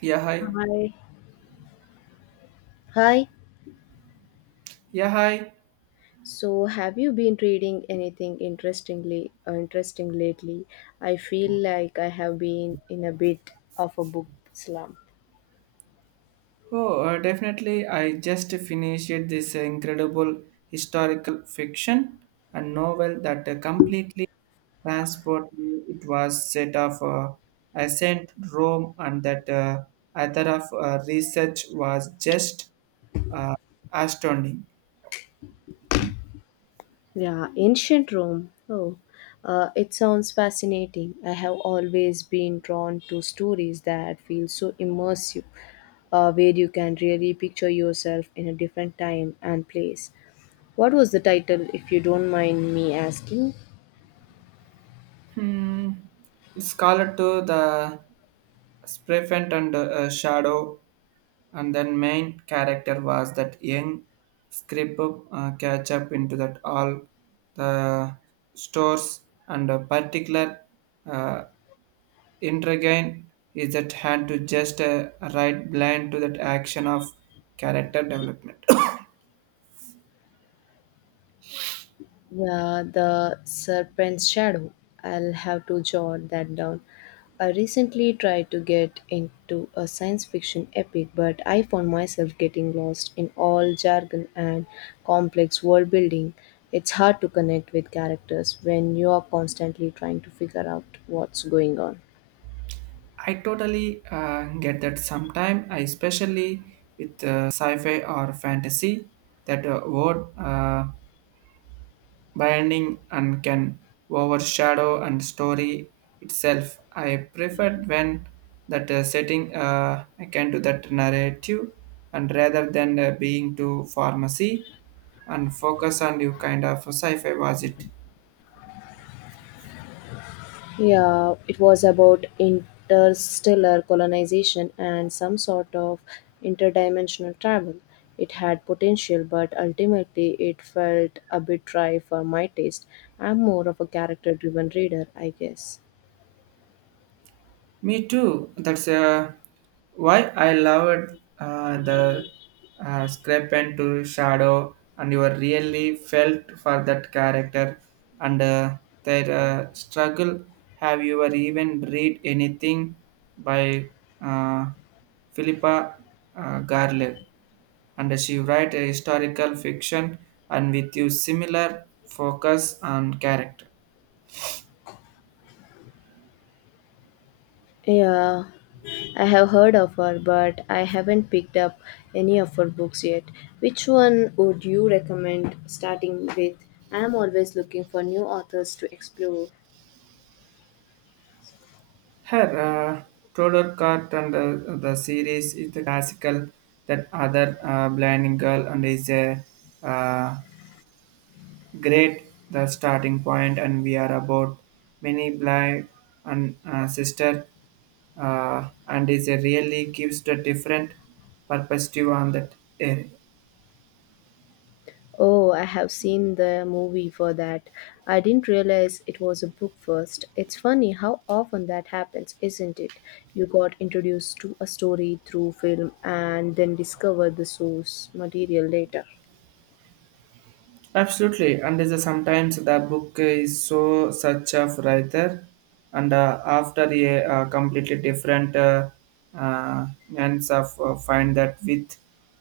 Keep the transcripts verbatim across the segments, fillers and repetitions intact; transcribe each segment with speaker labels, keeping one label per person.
Speaker 1: Yeah, hi.
Speaker 2: Hi. Hi.
Speaker 1: Yeah, hi.
Speaker 2: So, have you been reading anything interestingly uh, interesting lately? I feel like I have been in a bit of a book slump.
Speaker 1: Oh, uh, definitely. I just finished this incredible historical fiction and novel that uh, completely transported me. It was set of uh, ancient Rome, and that uh, author of uh, research was just uh, astounding.
Speaker 2: Yeah, ancient Rome. Oh, uh, it sounds fascinating. I have always been drawn to stories that feel so immersive, uh, where you can really picture yourself in a different time and place. What was the title, if you don't mind me asking?
Speaker 1: Hmm. It's called to the Sprefent and uh, Shadow, and then main character was that young script uh, catch up into that all the stores and a particular uh, intriguing is that had to just uh, right blind to that action of character development.
Speaker 2: Yeah, the serpent's shadow. I'll have to jot that down. I recently tried to get into a science fiction epic, but I found myself getting lost in all jargon and complex world building. It's hard to connect with characters when you are constantly trying to figure out what's going on.
Speaker 1: I totally uh, get that sometime, I especially with uh, sci-fi or fantasy, that uh, word uh, binding and can overshadow and story itself. I prefer when that uh, setting uh, I can do that narrative and rather than uh, being to pharmacy and focus on you kind of sci-fi was it.
Speaker 2: Yeah, it was about interstellar colonization and some sort of interdimensional travel. It had potential, but ultimately it felt a bit dry for my taste. I'm more of a character driven reader, I guess.
Speaker 1: Me too. That's uh, why I loved uh, the uh, scrap pen to shadow, and you really felt for that character and uh, their uh, struggle. Have you ever even read anything by uh, Philippa uh, Garlick? And she write a historical fiction and with you similar focus on character.
Speaker 2: Yeah, I have heard of her, but I haven't picked up any of her books yet. Which one would you recommend starting with? I am always looking for new authors to explore.
Speaker 1: Her uh, Tudor Cart and uh, the series is the classical that other uh, blinding girl and is a uh, great the starting point and we are about many blind and uh, sister uh, and is a really gives the different perspective on that area.
Speaker 2: Oh, I have seen the movie for that. I didn't realize it was a book first. It's funny how often that happens, isn't it? You got introduced to a story through film and then discover the source material later.
Speaker 1: Absolutely, and is a- sometimes the book is so such a writer, and uh, after a uh, completely different uh, uh, ends of uh, find that with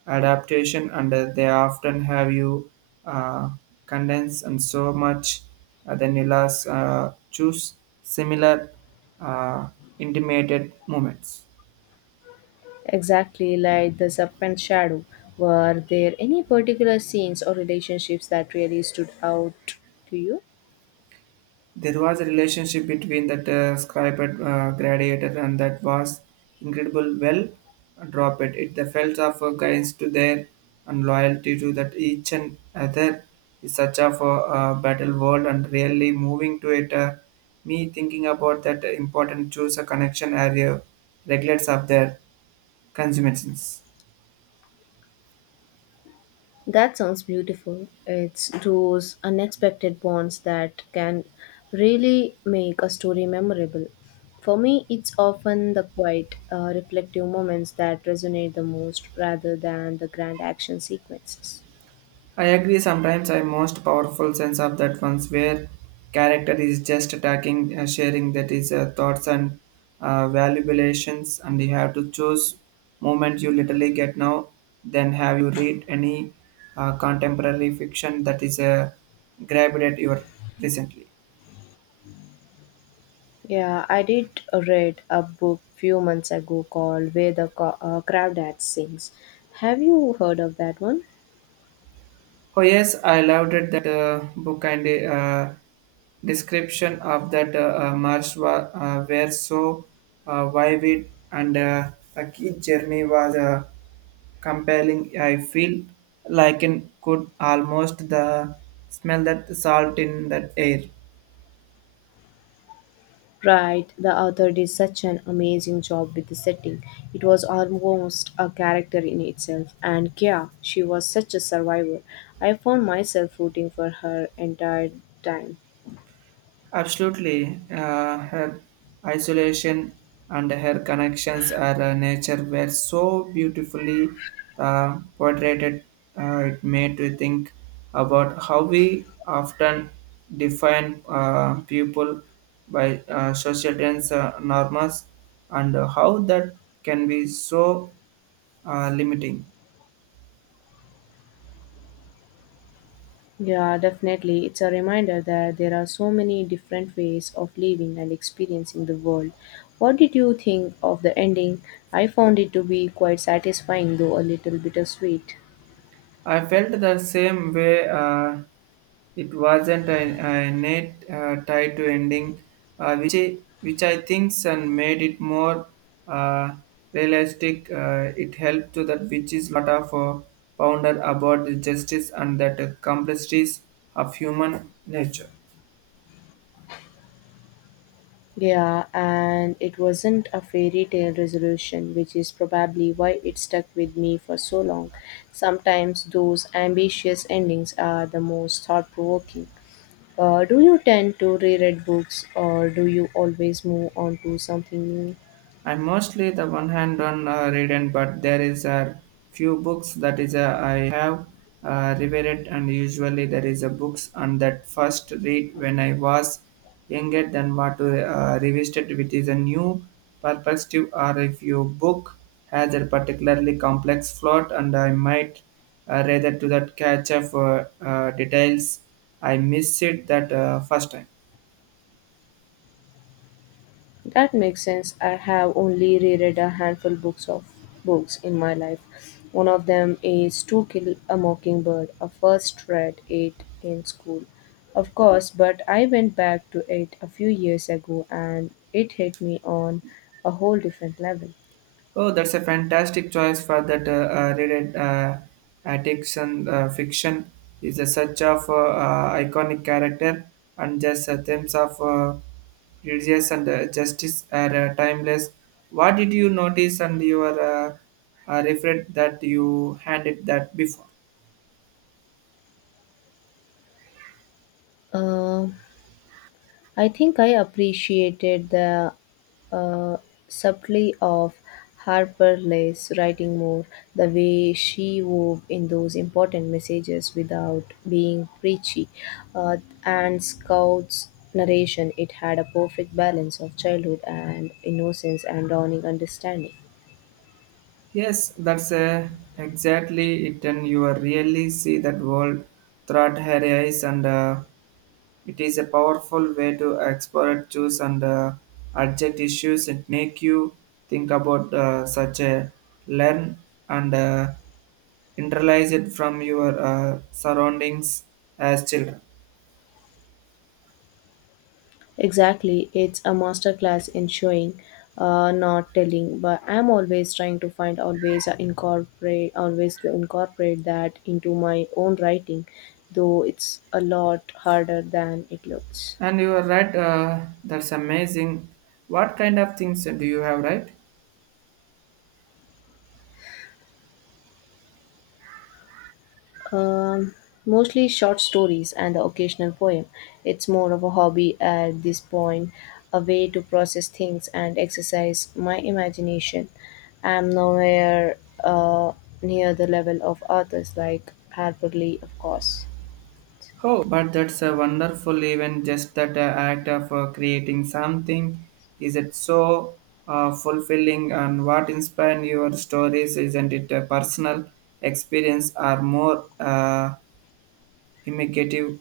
Speaker 1: adaptation, and uh, they often have you uh, condense and so much, uh, then you last uh, choose similar uh, intimated moments.
Speaker 2: Exactly like the serpent shadow. Were there any particular scenes or relationships that really stood out to you?
Speaker 1: There was a relationship between that uh, scribe and uh, gladiator, and that was incredible. Well, drop it. It the felt of uh, guidance to their and loyalty to that each and other is such of a uh, battle world and really moving to it. Uh, me thinking about that important choose a connection area regulates of their consumations.
Speaker 2: That sounds beautiful. It's those unexpected bonds that can really make a story memorable. For me, it's often the quiet, uh, reflective moments that resonate the most rather than the grand action sequences.
Speaker 1: I agree sometimes I most powerful sense of that ones where character is just attacking uh, sharing that is uh, thoughts and uh, valuations and you have to choose moment you literally get now then have you read any uh, contemporary fiction that is uh, grabbed at your recently.
Speaker 2: Yeah, I did read a book few months ago called Where the Co- uh, Crowd Sings. Have you heard of that one?
Speaker 1: Oh yes, I loved it, that uh, book and the uh, description of that uh, uh, march wa- uh, were so uh, vivid and uh, a key journey was uh, compelling. I feel like it could almost the smell that salt in that air.
Speaker 2: Right, the author did such an amazing job with the setting. It was almost a character in itself. And Kia, she was such a survivor. I found myself rooting for her entire time.
Speaker 1: Absolutely. Uh, her isolation and her connections are uh, nature were so beautifully uh, portrayed. Uh, it made me think about how we often define uh, people by uh, social trends, uh, norms, and how that can be so uh, limiting.
Speaker 2: Yeah, definitely. It's a reminder that there are so many different ways of living and experiencing the world. What did you think of the ending? I found it to be quite satisfying, though a little bittersweet.
Speaker 1: I felt the same way. Uh, It wasn't an innate uh, tie to ending, uh, which, I- which I think and made it more uh, realistic. Uh, it helped to that which is lot of uh, ponder about the justice and that uh, complexities of human nature.
Speaker 2: Yeah, and it wasn't a fairy tale resolution, which is probably why it stuck with me for so long. Sometimes those ambitious endings are the most thought provoking. Uh, do you tend to reread books or do you always move on to something new?
Speaker 1: I'm mostly the one-hand on uh, reading, but there is a few books that is uh, I have uh, revered, and usually there is a books on that first read when I was younger than what to uh, revisit with is a new perspective, or if your book has a particularly complex plot, and I might uh, rather to that catch up uh, uh, details I miss it that uh, first time.
Speaker 2: That makes sense. I have only reread a handful books of books in my life. One of them is To Kill a Mockingbird. I first read it in school, of course, but I went back to it a few years ago and it hit me on a whole different level.
Speaker 1: Oh, that's a fantastic choice for that uh, uh, read uh, addiction uh, fiction is a such of uh, uh, iconic character and just uh, themes of uh, religious and uh, justice are uh, timeless. What did you notice and your uh, uh, referred that you handed that before?
Speaker 2: Uh, I think I appreciated the uh, subtlety of Harper Lee's writing more, the way she wove in those important messages without being preachy, uh, and Scout's narration. It had a perfect balance of childhood and innocence and dawning understanding.
Speaker 1: Yes, that's uh, exactly it, and you are really see that world throughout her eyes and. Uh, It is a powerful way to explore, choose, and uh, adject issues and make you think about uh, such a learn and uh, internalize it from your uh, surroundings as children.
Speaker 2: Exactly, it's a masterclass in showing, uh, not telling. But I'm always trying to find always uh, incorporate always to incorporate that.
Speaker 1: And you are right, uh, that's amazing. What kind of things do you have, right?
Speaker 2: Um, Mostly short stories and the occasional poem. It's more of a hobby at this point, a way to process things and exercise my imagination. I'm nowhere uh, near the level of authors like Harper Lee, of course.
Speaker 1: Oh, but that's a wonderful event. Just that uh, act of uh, creating something is it so uh, fulfilling? And what inspired your stories? Isn't it a personal experience or more uh, imitative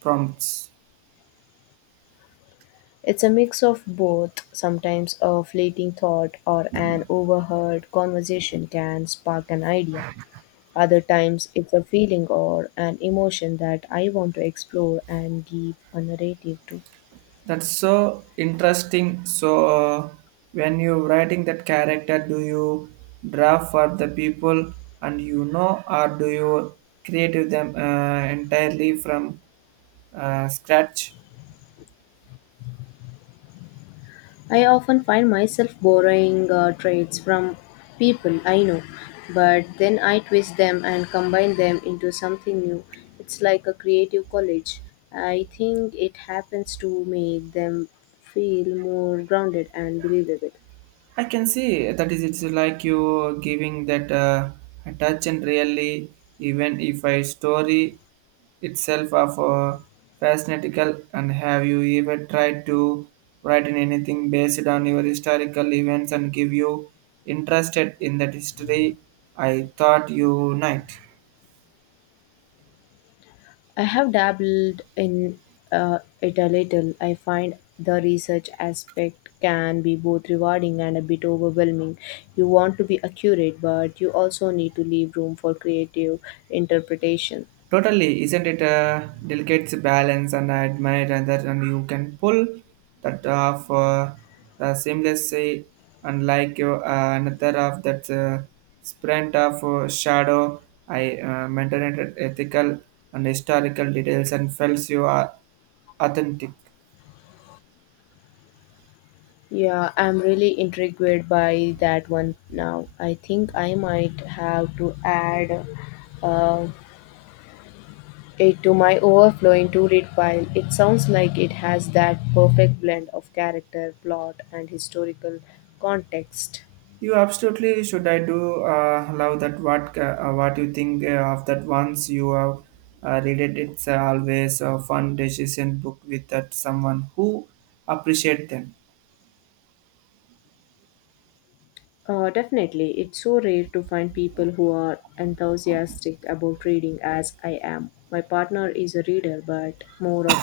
Speaker 1: prompts?
Speaker 2: It's a mix of both. Sometimes a fleeting thought or an overheard conversation can spark an idea. Other times, it's a feeling or an emotion that I want to explore and give a narrative to.
Speaker 1: That's so interesting. So, uh, when you writing that character, do you draw for the people and you know, or do you create them uh, entirely from uh, scratch?
Speaker 2: I often find myself borrowing uh, traits from people I know, but then I twist them and combine them into something new. It's like a creative college. I think it happens to make them feel more grounded and believable.
Speaker 1: I can see that is it's like you giving that uh, a touch and really even if a story itself of a fascinatical and have you ever tried to write in anything based on your historical events and give you interested in that history I thought you might.
Speaker 2: I have dabbled in uh, it a little. I find the research aspect can be both rewarding and a bit overwhelming. You want to be accurate, but you also need to leave room for creative interpretation.
Speaker 1: Totally, isn't it a delicate balance? And I admire that, and you can pull that off uh, the seamless unlike your uh, another of that uh, sprint of uh, shadow. I uh, maintained ethical and historical details and felt you are authentic.
Speaker 2: Yeah, I'm really intrigued by that one now. I think I might have to add uh, it to my overflowing to read pile. It sounds like it has that perfect blend of character, plot, and historical context.
Speaker 1: You absolutely should. I do uh, love that. What uh, what you think uh, of that? Once you have uh, read it, it's uh, always a fun decision book with that someone who appreciate them.
Speaker 2: Uh, definitely, it's so rare to find people who are enthusiastic about reading as I am. My partner is a reader, but more of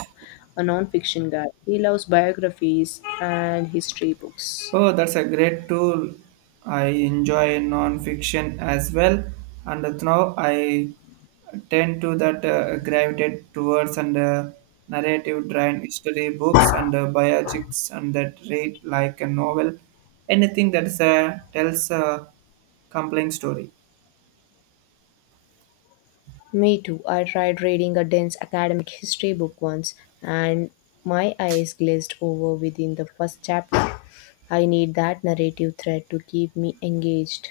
Speaker 2: a non-fiction guy. He loves biographies and history books.
Speaker 1: Oh, that's a great tool. I enjoy non-fiction as well, and now I tend to that uh, gravitate towards and uh, narrative-driven history books and uh, biopics and that read like a novel, anything that is, uh, tells a compelling story.
Speaker 2: Me too. I tried reading a dense academic history book once and my eyes glazed over within the first chapter. I need that narrative thread to keep me engaged.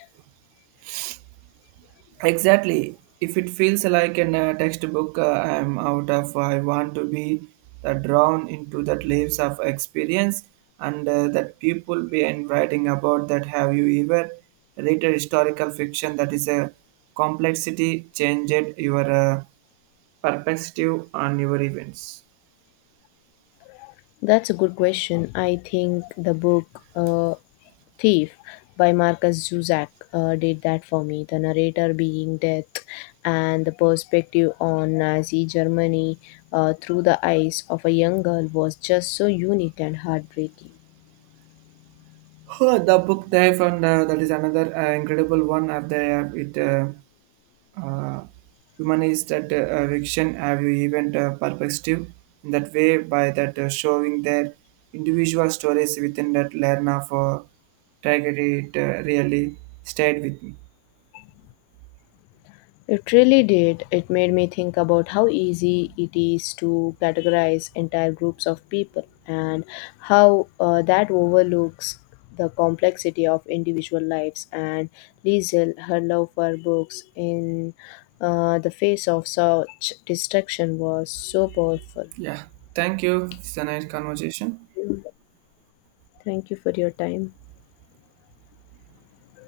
Speaker 1: Exactly. If it feels like an uh, textbook, uh, I am out of. I want to be uh, drawn into that leaves of experience and uh, that people be in writing about that. Have you ever read a historical fiction that is a complexity changed your uh, perspective on your events?
Speaker 2: That's a good question. I think the book uh, Thief by Marcus Zuzak uh, did that for me. The narrator being death and the perspective on Nazi Germany uh, through the eyes of a young girl was just so unique and heartbreaking.
Speaker 1: Huh, the book dive and uh, that is another uh, incredible one. Of the uh, it. Uh, uh, humanize that uh, fiction have you even uh, perspective in that way by that uh, showing their individual stories within that Lerna for tragedy it uh, really stayed with me.
Speaker 2: It really did. It made me think about how easy it is to categorize entire groups of people and how uh, that overlooks the complexity of individual lives. And Liesel, her love for books in uh, the face of such destruction was so powerful.
Speaker 1: Yeah, thank you. It's a nice conversation.
Speaker 2: Thank you for your time.